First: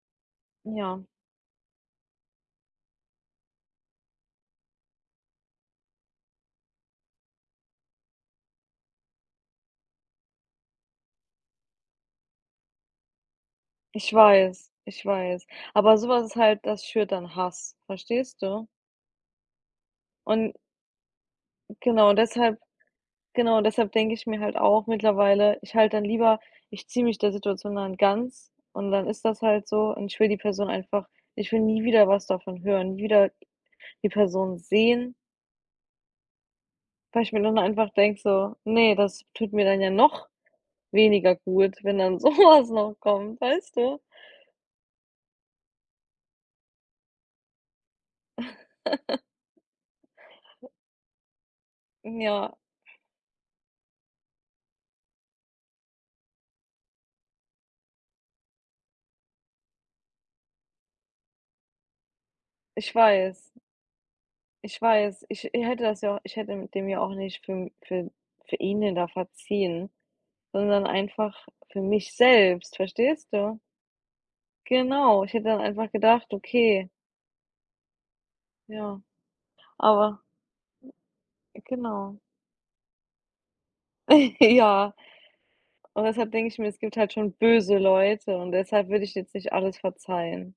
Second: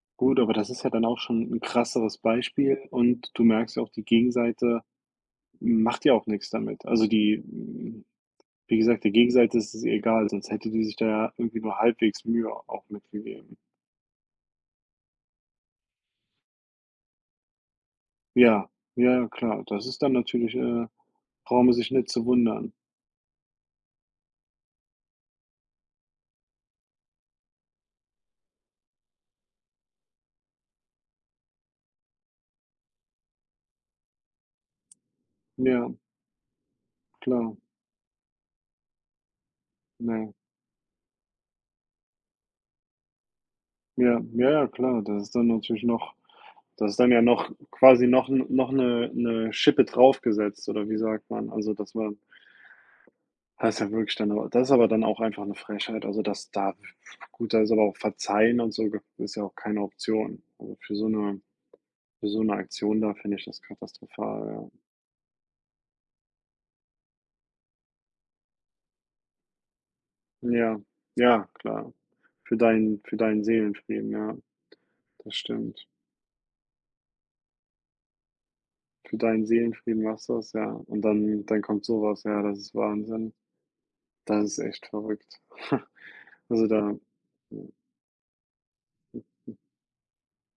Gut, aber das ist ja Ja. dann auch schon 'n krasseres Beispiel und du merkst ja auch, die Gegenseite macht ja auch nix damit. Also, die hm, wie gesagt, die Gegenseite ist es egal, sonst hätte die sich da ja irgendwie nur halbwegs Mühe auch mit gegeben. Ich weiß, ich weiß. Aber so was ist halt das schürt dann Hass, verstehst du? Ja, ja ja, klar. Das ist dann Und natürlich äh, brauchen die sich nicht Genau, zu deshalb wundern. genau, deshalb denke ich mir halt auch mittlerweile, ich halte dann lieber ich ziehe mich der Situation dann ganz und dann ist das halt so und ich will die Person einfach ich will nie wieder was davon hören, nie wieder die Person sehen Ja. Weil ich mir nur Klar. dann einfach denke so: „Ne, das tut mir dann ja noch Nein. weniger gut, wenn dann so was noch kommt“, weißt du? Ja, ja ja, klar. Das ist dann natürlich noch das ist dann ja noch quasi noch 'n noch 'ne 'ne Schippe drauf gesetzt oder wie sagt man? Also, das man Ja. das ist ja wirklich dann aber das ist aber dann auch einfach 'ne Frechheit. Also, das darf [unintelligible] gut, da ist aber auch verzeihen und so gib ist ja auch keine Option. Also, für so 'ne für so 'ne Ich Aktion da finde ich weiß. das katastrophal, ja. Ich weiß, ich ich hätte das ja ich hätte mit dem ja auch nicht für für für ihn denn da verziehen, Ja, sondern einfach ja, für klar. mich Für selbst, deinen für verstehst deinen du? Seelenfrieden, ja. Genau, ich Das hätte dann stimmt. einfach gedacht: „Okay.“ Ja, Für deinen Seelenfrieden aber machst du das, ja und dann dann kommt so Genau. was, ja. Das ist Wahnsinn. Das ist echt Ja, verrückt. und deshalb denke ich mir, Also, es gibt da halt schon [unintelligible] böse Leute und deshalb würde ich jetzt nicht alles verzeihen.